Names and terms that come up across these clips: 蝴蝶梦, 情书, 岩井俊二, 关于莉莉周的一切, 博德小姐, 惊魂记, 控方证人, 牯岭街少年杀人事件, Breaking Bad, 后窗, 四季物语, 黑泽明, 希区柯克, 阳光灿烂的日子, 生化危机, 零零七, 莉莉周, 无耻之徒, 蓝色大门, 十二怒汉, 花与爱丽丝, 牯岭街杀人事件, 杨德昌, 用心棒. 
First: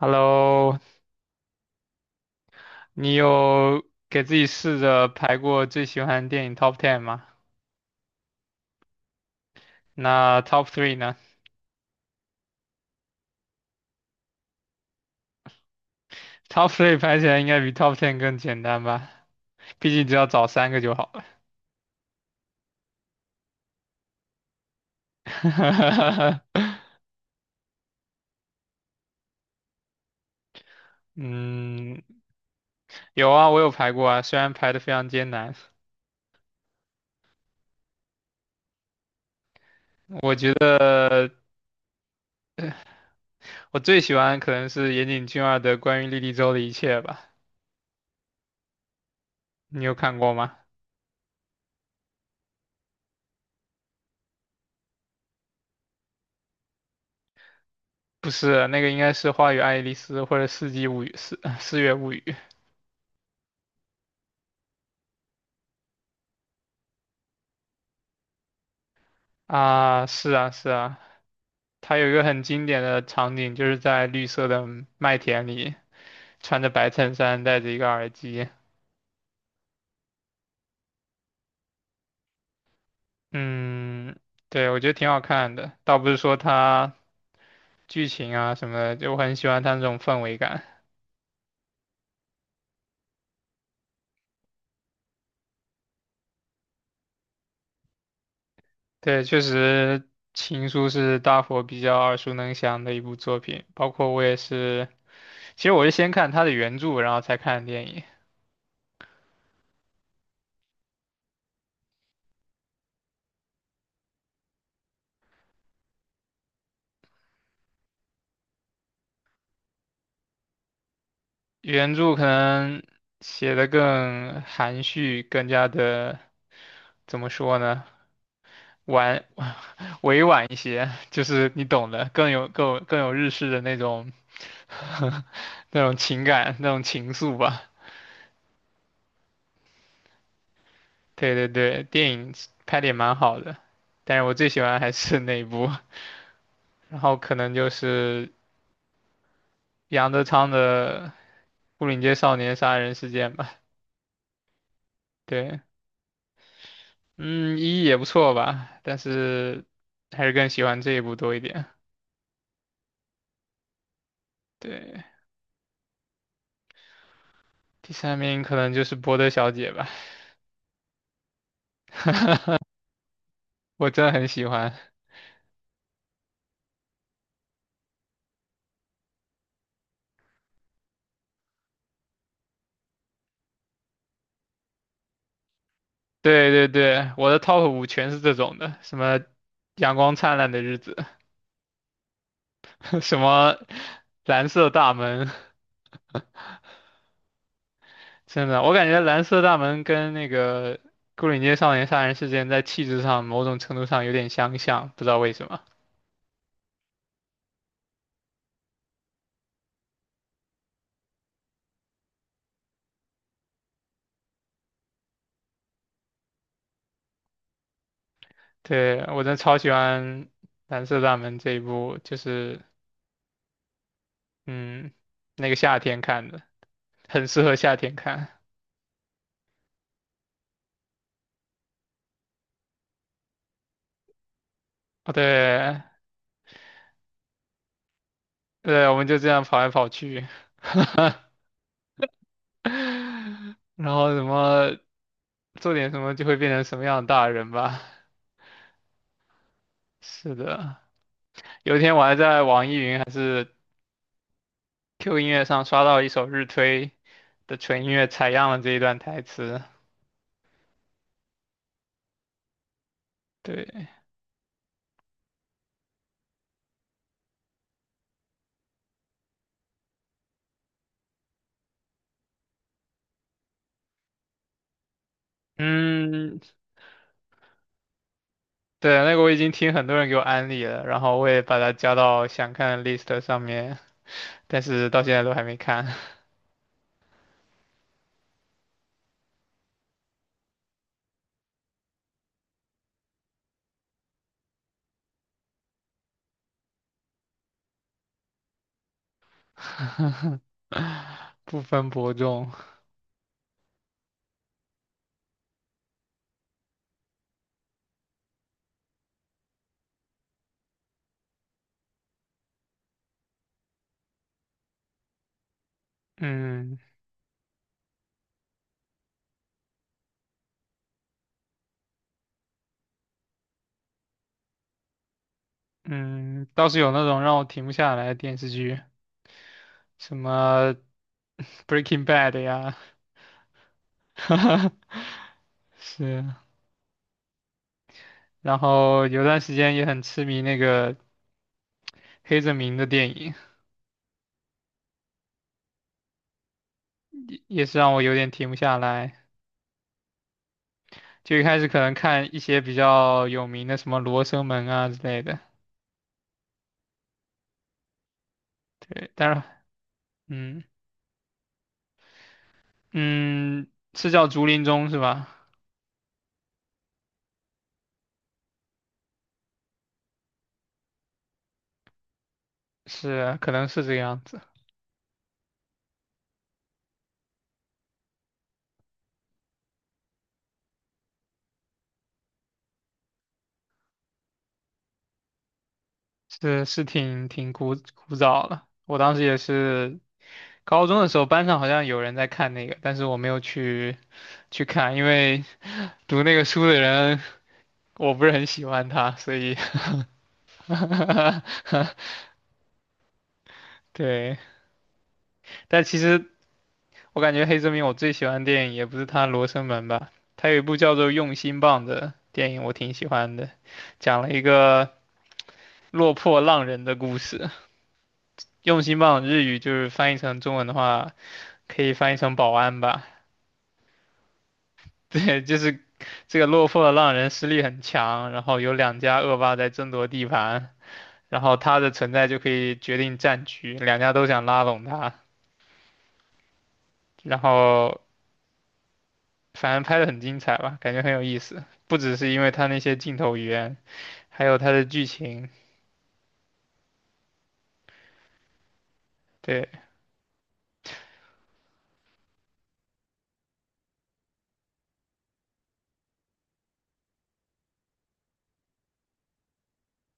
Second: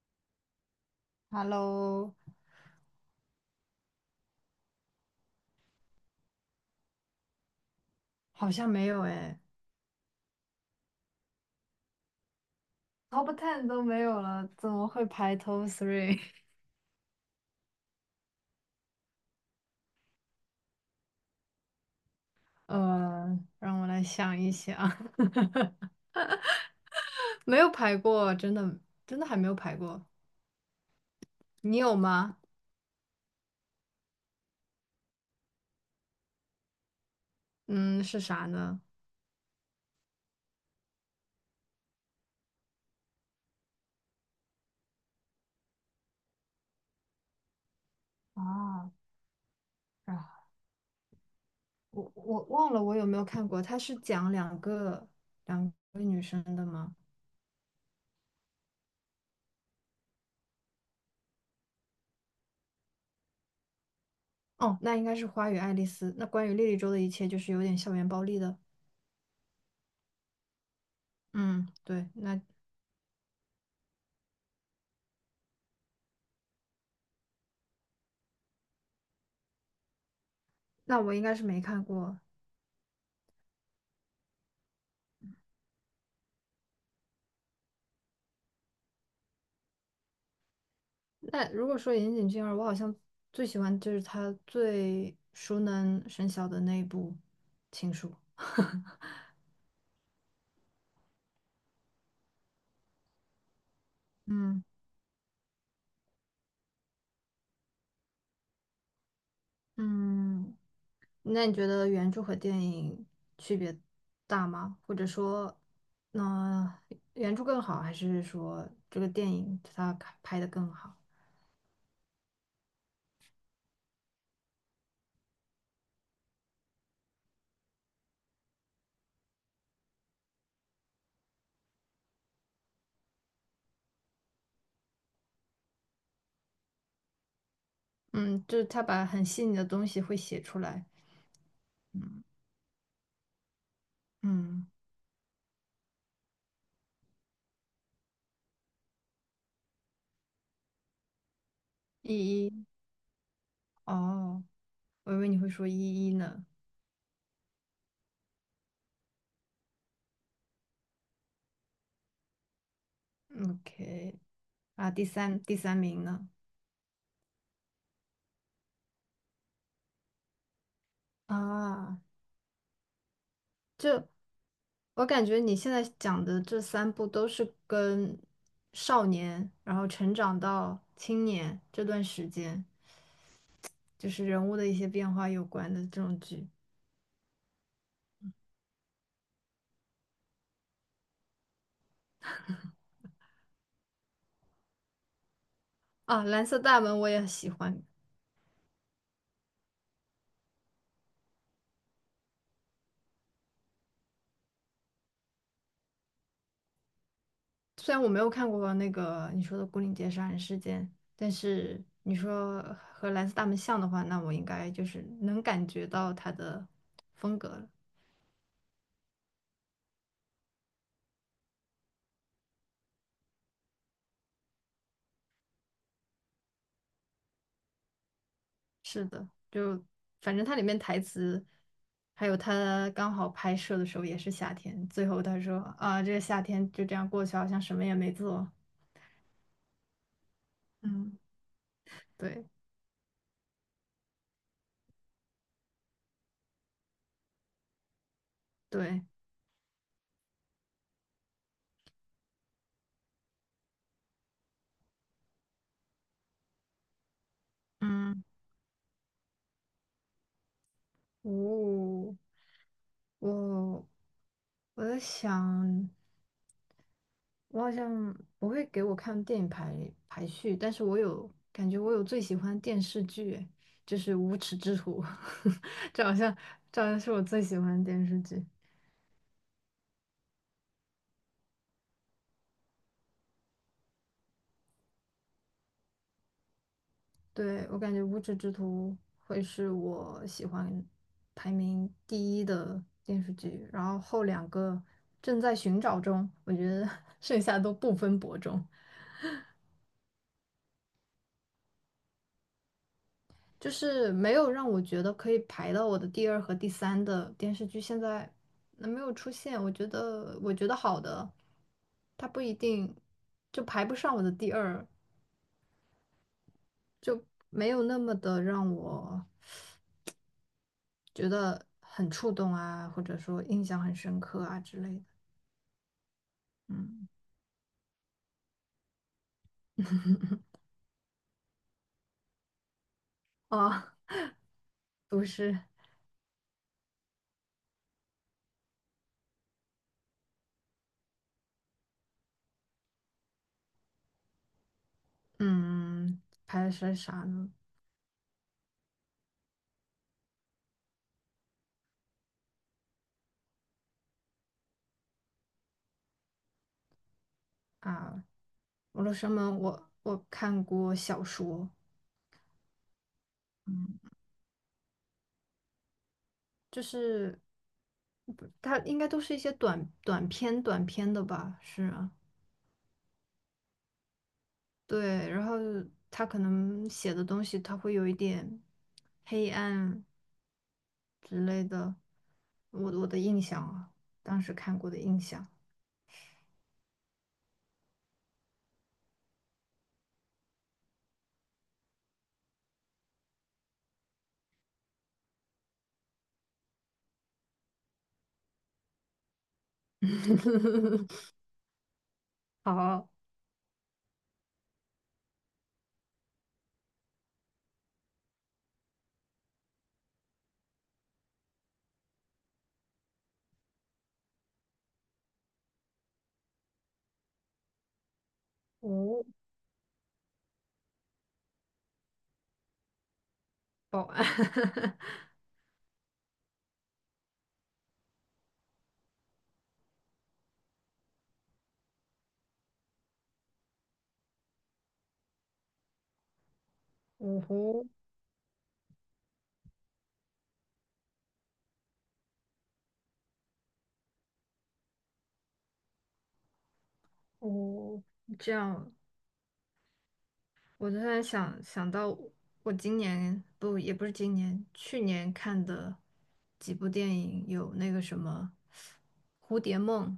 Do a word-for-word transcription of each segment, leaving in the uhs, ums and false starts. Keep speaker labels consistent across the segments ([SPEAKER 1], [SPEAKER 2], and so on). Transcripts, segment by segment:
[SPEAKER 1] Hello，
[SPEAKER 2] Hello，
[SPEAKER 1] 你有给自己试着排过最喜欢的电影 Top Ten 吗？
[SPEAKER 2] 好像没有诶。
[SPEAKER 1] 那 Top Three 呢
[SPEAKER 2] t o p Ten 都没有了，怎么会排 Top Three？
[SPEAKER 1] ？Top Three 排起来应该比 Top Ten 更简单吧？毕竟只要找三个就好了。
[SPEAKER 2] 呃，让我来想一想，没有排过，真的。真的还没有排过，你有
[SPEAKER 1] 嗯，
[SPEAKER 2] 吗？
[SPEAKER 1] 有啊，我有排过啊，虽然排的非常艰难。
[SPEAKER 2] 嗯，是啥呢？
[SPEAKER 1] 我觉得我最喜欢可能是岩井俊二的《关于莉莉周的一切》吧，
[SPEAKER 2] 啊，
[SPEAKER 1] 你有看过
[SPEAKER 2] 啊，
[SPEAKER 1] 吗？
[SPEAKER 2] 我我忘了我有没有看过，它是讲两个两个女生的吗？
[SPEAKER 1] 不是，那个应该是《花与爱丽丝》或者《四季物语》四四月物语》
[SPEAKER 2] 哦，那应该是《花与爱丽丝》。那关于莉莉周的一切，就是有点校园暴力的。
[SPEAKER 1] 啊，是啊，是啊。
[SPEAKER 2] 嗯，
[SPEAKER 1] 他
[SPEAKER 2] 对，
[SPEAKER 1] 有一个
[SPEAKER 2] 那
[SPEAKER 1] 很经典的场景，就是在绿色的麦田里，穿着白衬衫，戴着一个耳机。
[SPEAKER 2] 那我应该是没看过。
[SPEAKER 1] 嗯，对，我觉得挺好看的。倒不是说它剧情啊什么的，就我很喜欢它那种氛围感。
[SPEAKER 2] 那如果说岩井俊二，我好像最喜欢就是他最熟能生巧的那一部《情书》
[SPEAKER 1] 对，确实，《情书》是大伙比较耳熟能详的一部作品，包括我也
[SPEAKER 2] 嗯
[SPEAKER 1] 是。其实我是先看它的原著，然后才看的电影。
[SPEAKER 2] 嗯，那你觉得原著和电影区别大吗？或者说，那、原著更好，还是说这个电影它拍拍的更好？
[SPEAKER 1] 原著可能写的更含蓄，更加的怎么说呢？婉 委婉一些，就是你懂的，更有更有更有日式的那种 那种情感那种情愫吧。
[SPEAKER 2] 嗯，就是他把很细腻的东西会写出来。
[SPEAKER 1] 对对对，电
[SPEAKER 2] 嗯
[SPEAKER 1] 影拍的也蛮好的，但是我最喜
[SPEAKER 2] 嗯，
[SPEAKER 1] 欢还是那一部，然后可能就是杨德昌的《牯岭街少
[SPEAKER 2] 一
[SPEAKER 1] 年
[SPEAKER 2] 一
[SPEAKER 1] 杀人事件》吧。
[SPEAKER 2] 哦，我以为你会
[SPEAKER 1] 对，
[SPEAKER 2] 说一一呢。
[SPEAKER 1] 嗯，一也不错吧，但是还是更喜欢这一部多一点。
[SPEAKER 2] O K，啊，
[SPEAKER 1] 对，
[SPEAKER 2] 第三第三名呢？
[SPEAKER 1] 第三名可能就是《博德小姐》吧，
[SPEAKER 2] 啊，
[SPEAKER 1] 我真
[SPEAKER 2] 就
[SPEAKER 1] 的很喜欢。
[SPEAKER 2] 我感觉你现在讲的这三部都是跟少年，然后成长到青年这段时间，就是人物的一些变化有关的这种
[SPEAKER 1] 对
[SPEAKER 2] 剧。
[SPEAKER 1] 对对，我的 top 五全是这种的，什么阳光灿烂的日子，什么蓝色大门，
[SPEAKER 2] 啊，《蓝色大门》我也喜欢，
[SPEAKER 1] 真的，我感觉蓝色大门跟那个牯岭街少年杀人事件在气质上某种程度上有点相像，不知道为什么。
[SPEAKER 2] 虽然我没有看过那个你说的《牯岭街杀人事件》，但是你说和《蓝色大门》像的话，那我应该就是能感觉到它的风格了。
[SPEAKER 1] 对，我真的超喜欢蓝色大门这一部，就是嗯，那个夏天看的，很适合夏天看。
[SPEAKER 2] 是的，就反正它里面台词，还有他刚好拍摄的时候也是夏天，最
[SPEAKER 1] 哦，
[SPEAKER 2] 后他说
[SPEAKER 1] 对
[SPEAKER 2] 啊，这个夏天就这样过去，好像什么也没做。
[SPEAKER 1] 对，我们就这样跑来跑去。
[SPEAKER 2] 嗯， 对
[SPEAKER 1] 然后什么做点什么就会变成什么样的大人吧。
[SPEAKER 2] 对，
[SPEAKER 1] 是的，有一天我还在网易云还是 Q 音乐上刷到一首日推的纯音乐
[SPEAKER 2] 嗯，
[SPEAKER 1] 采样了这一段台词。
[SPEAKER 2] 哦，
[SPEAKER 1] 对，
[SPEAKER 2] 我我在想，我好像不会给我看电影排排序，但是我有感觉我有最喜欢的电视剧，诶就是《无耻之徒》，这好像
[SPEAKER 1] 嗯，
[SPEAKER 2] 这好像是我最喜欢的电视剧。
[SPEAKER 1] 对，那个我已经听很多人给我安利了，然后我也把它加到想看的 list 上面，但是到现在都还没看，
[SPEAKER 2] 对，我感觉《无耻之徒》会是我喜欢排名第一的电视剧，然后后两个正在寻找中，我觉得 剩下都不分伯仲，
[SPEAKER 1] 不分伯仲。
[SPEAKER 2] 就是没有让我觉得可以排到我的第二和第三的电视剧，现在那没有出现，我觉得我觉得好的，它不一定就排不上我的第二，
[SPEAKER 1] 嗯
[SPEAKER 2] 就没有那么的让我觉得很触动啊，或者说印象很深刻啊之类的。
[SPEAKER 1] 嗯，倒是有那
[SPEAKER 2] 嗯，
[SPEAKER 1] 种让我停不下来的电视剧，什么 《Breaking Bad》呀，
[SPEAKER 2] 哦，
[SPEAKER 1] 哈哈
[SPEAKER 2] 都是
[SPEAKER 1] 是，然后有段时间也很痴迷那个黑泽明的电影，
[SPEAKER 2] 嗯，拍的是啥
[SPEAKER 1] 也
[SPEAKER 2] 呢？
[SPEAKER 1] 也是让我有点停不下来。就一开始可能看一些比较有名的，什么《罗生门》啊之类的。
[SPEAKER 2] 啊，俄
[SPEAKER 1] 对，
[SPEAKER 2] 罗斯
[SPEAKER 1] 但是，
[SPEAKER 2] 吗？我我
[SPEAKER 1] 嗯
[SPEAKER 2] 看过小说，
[SPEAKER 1] 嗯，
[SPEAKER 2] 嗯，
[SPEAKER 1] 是叫竹林中是吧？
[SPEAKER 2] 就是它应该都是一些短短篇、短篇的吧？是啊，
[SPEAKER 1] 是，可能是这个样子。
[SPEAKER 2] 对。然后他可能写的东西，他会有一点黑暗之类的。我我的印象啊，当时看过的印象。
[SPEAKER 1] 是是挺挺古古早了。我当时也是高中的时候，班上好像有人在看那个，但是我没有去去看，因为读那个书的人我不是很喜欢他，所以
[SPEAKER 2] 好，
[SPEAKER 1] 对。但其实我感觉黑泽明我最喜欢的电影也不是他《罗生门》吧，他有一部叫做《用心棒》的电影，我挺喜欢的，讲了一个落魄浪人的故事。用心棒
[SPEAKER 2] 哦，
[SPEAKER 1] 日语就是翻译成中文的话，可以翻译成保安吧。
[SPEAKER 2] 保安，
[SPEAKER 1] 对，就是这个落魄的浪人实力很强，然后有两家恶霸在争夺地盘，然后他的存在就可以决定战局，两家都想拉拢他。然
[SPEAKER 2] 五湖。
[SPEAKER 1] 后反正拍的很精彩吧，感觉很有意思。不只是因为它那些镜头语言，还有它的剧情。
[SPEAKER 2] 哦，这样，
[SPEAKER 1] 对，
[SPEAKER 2] 我突然想想到，我今年不也不是今年，去年看的几部电影，有那个什么《蝴蝶梦》，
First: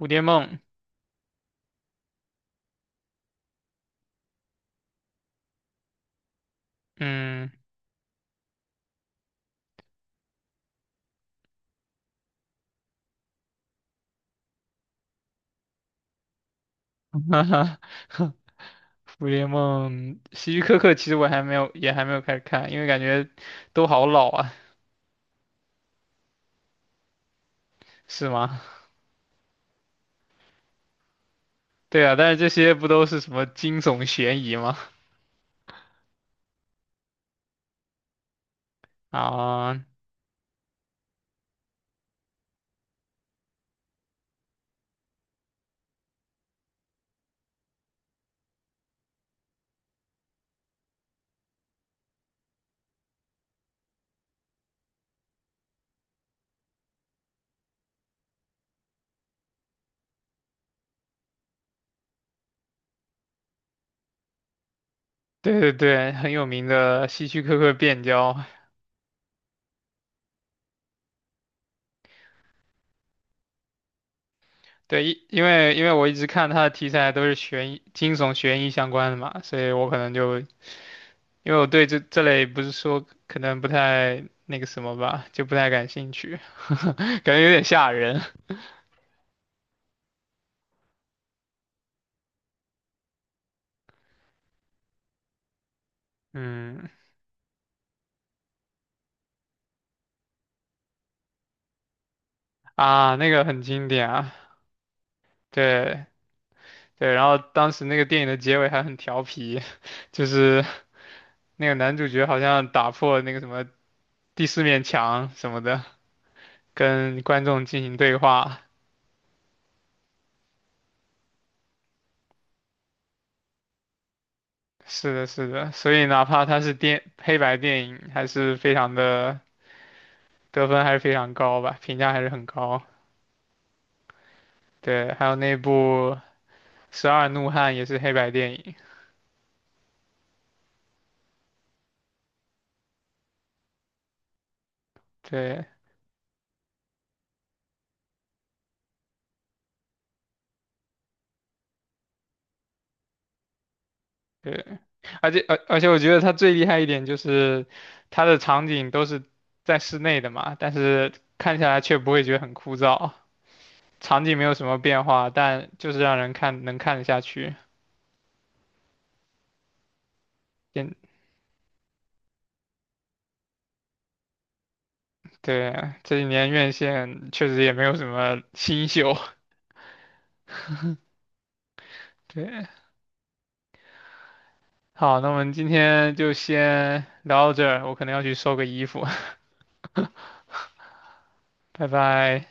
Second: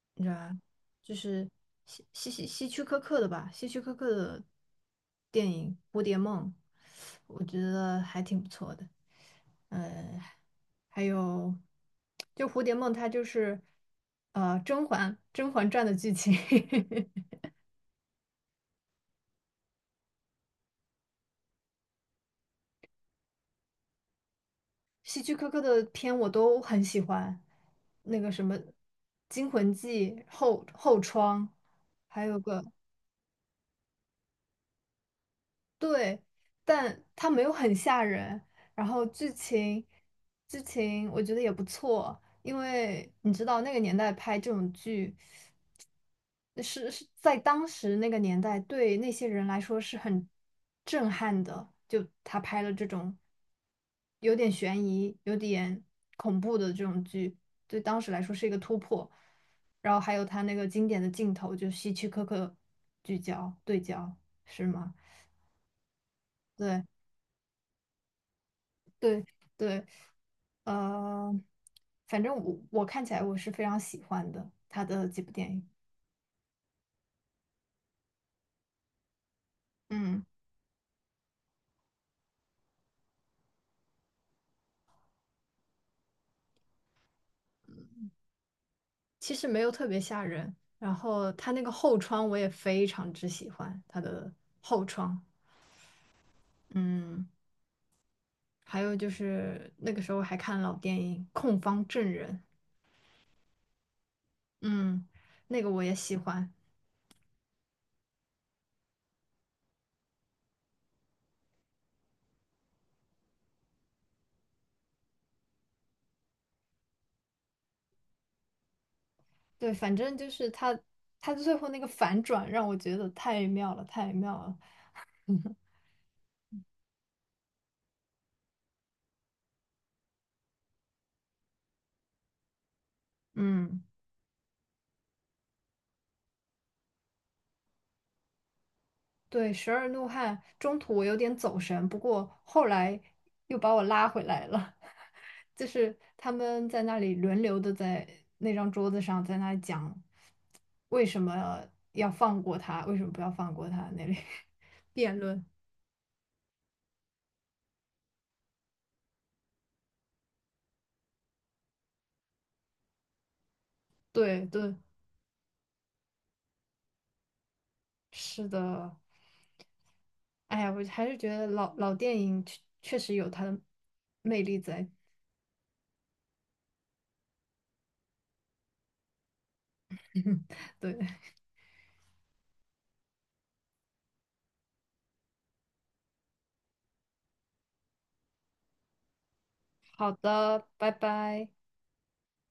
[SPEAKER 1] 《蝴蝶
[SPEAKER 2] 你知道
[SPEAKER 1] 梦》，
[SPEAKER 2] 吧？就是希希希希区柯克的吧，希区柯克的电影《蝴蝶梦》，我
[SPEAKER 1] 嗯，
[SPEAKER 2] 觉得还挺不错的。还有，就《蝴蝶梦》，它就是呃《甄嬛甄嬛传》的剧情。
[SPEAKER 1] 哈哈蝴蝶梦》，希区柯克其实我还没有，也还没有开始看，因为感觉都好老啊，
[SPEAKER 2] 希区柯克的片我都很喜欢，那
[SPEAKER 1] 是
[SPEAKER 2] 个什么
[SPEAKER 1] 吗？
[SPEAKER 2] 《惊魂记》后后窗，
[SPEAKER 1] 对啊，
[SPEAKER 2] 还
[SPEAKER 1] 但是
[SPEAKER 2] 有
[SPEAKER 1] 这
[SPEAKER 2] 个
[SPEAKER 1] 些不都是什么惊悚悬疑吗？
[SPEAKER 2] 对，但它没有很吓人，然后剧
[SPEAKER 1] 啊，
[SPEAKER 2] 情剧情我觉得也不错，因为你知道那个年代拍这种剧。是是在当时那个年代，对那些人来说是很震撼的。就他拍了这种有点悬疑、有点恐怖的这种剧，对当时来说是一个突破。然后还有他那个经典的镜头，就希区柯克聚焦对焦，是吗？
[SPEAKER 1] 对对对，很有名
[SPEAKER 2] 对
[SPEAKER 1] 的希区柯克变焦。
[SPEAKER 2] 对对，呃，反正我我看起来我是非常喜欢的他
[SPEAKER 1] 对，
[SPEAKER 2] 的
[SPEAKER 1] 因
[SPEAKER 2] 几部
[SPEAKER 1] 因
[SPEAKER 2] 电影，
[SPEAKER 1] 为因为我一直看他的题材都是悬疑、惊悚、悬疑相关的嘛，所以我可能
[SPEAKER 2] 嗯。
[SPEAKER 1] 就因为我对这这类不是说可能不太那个什么吧，就不太感兴趣，感觉有点吓人。
[SPEAKER 2] 其实没有特别吓人。然后他那个后窗我也非常之喜欢他的后窗，
[SPEAKER 1] 嗯，
[SPEAKER 2] 嗯，还有就是那个时候还看老电影《控方证人》，
[SPEAKER 1] 啊，那个很经典啊，
[SPEAKER 2] 嗯，那个我也
[SPEAKER 1] 对
[SPEAKER 2] 喜欢。
[SPEAKER 1] 对，然后当时那个电影的结尾还很调皮，就是那个男主角好像打破那个什么第四面墙什么的，跟观众进行对话。
[SPEAKER 2] 对，反正就是他它最后那个反转让我觉得太妙了，太妙了。
[SPEAKER 1] 是的，是的，所以哪怕他是电黑白电影，还是非常的得分还是非常高吧，评价还是很高。
[SPEAKER 2] 嗯，
[SPEAKER 1] 对，还有那部十二怒汉也是黑白电影，
[SPEAKER 2] 对，《十二怒汉》中途我有点走神，不过后来又把我拉回来了。
[SPEAKER 1] 对
[SPEAKER 2] 就是他们在那里轮流的在那张桌子上，在那里讲为什么要放过他，为什么不要放过他那里
[SPEAKER 1] 对，
[SPEAKER 2] 辩
[SPEAKER 1] 而
[SPEAKER 2] 论。
[SPEAKER 1] 且 而而且我觉得它最厉害一点就是它的场景都是在室内的嘛，但是看起来却不会觉得很枯燥，场景没
[SPEAKER 2] 对
[SPEAKER 1] 有什
[SPEAKER 2] 对，
[SPEAKER 1] 么变化，但就是让人看能看得下去。
[SPEAKER 2] 是的。哎呀，我
[SPEAKER 1] 嗯，
[SPEAKER 2] 还是觉得老老电影确确实有它的魅力在。
[SPEAKER 1] 对，这几年院线确实也没有什么新秀。
[SPEAKER 2] 对，
[SPEAKER 1] 对，好，那我们今天就先聊到这儿，我可能要去收个衣服，
[SPEAKER 2] 好的，拜拜。
[SPEAKER 1] 拜拜。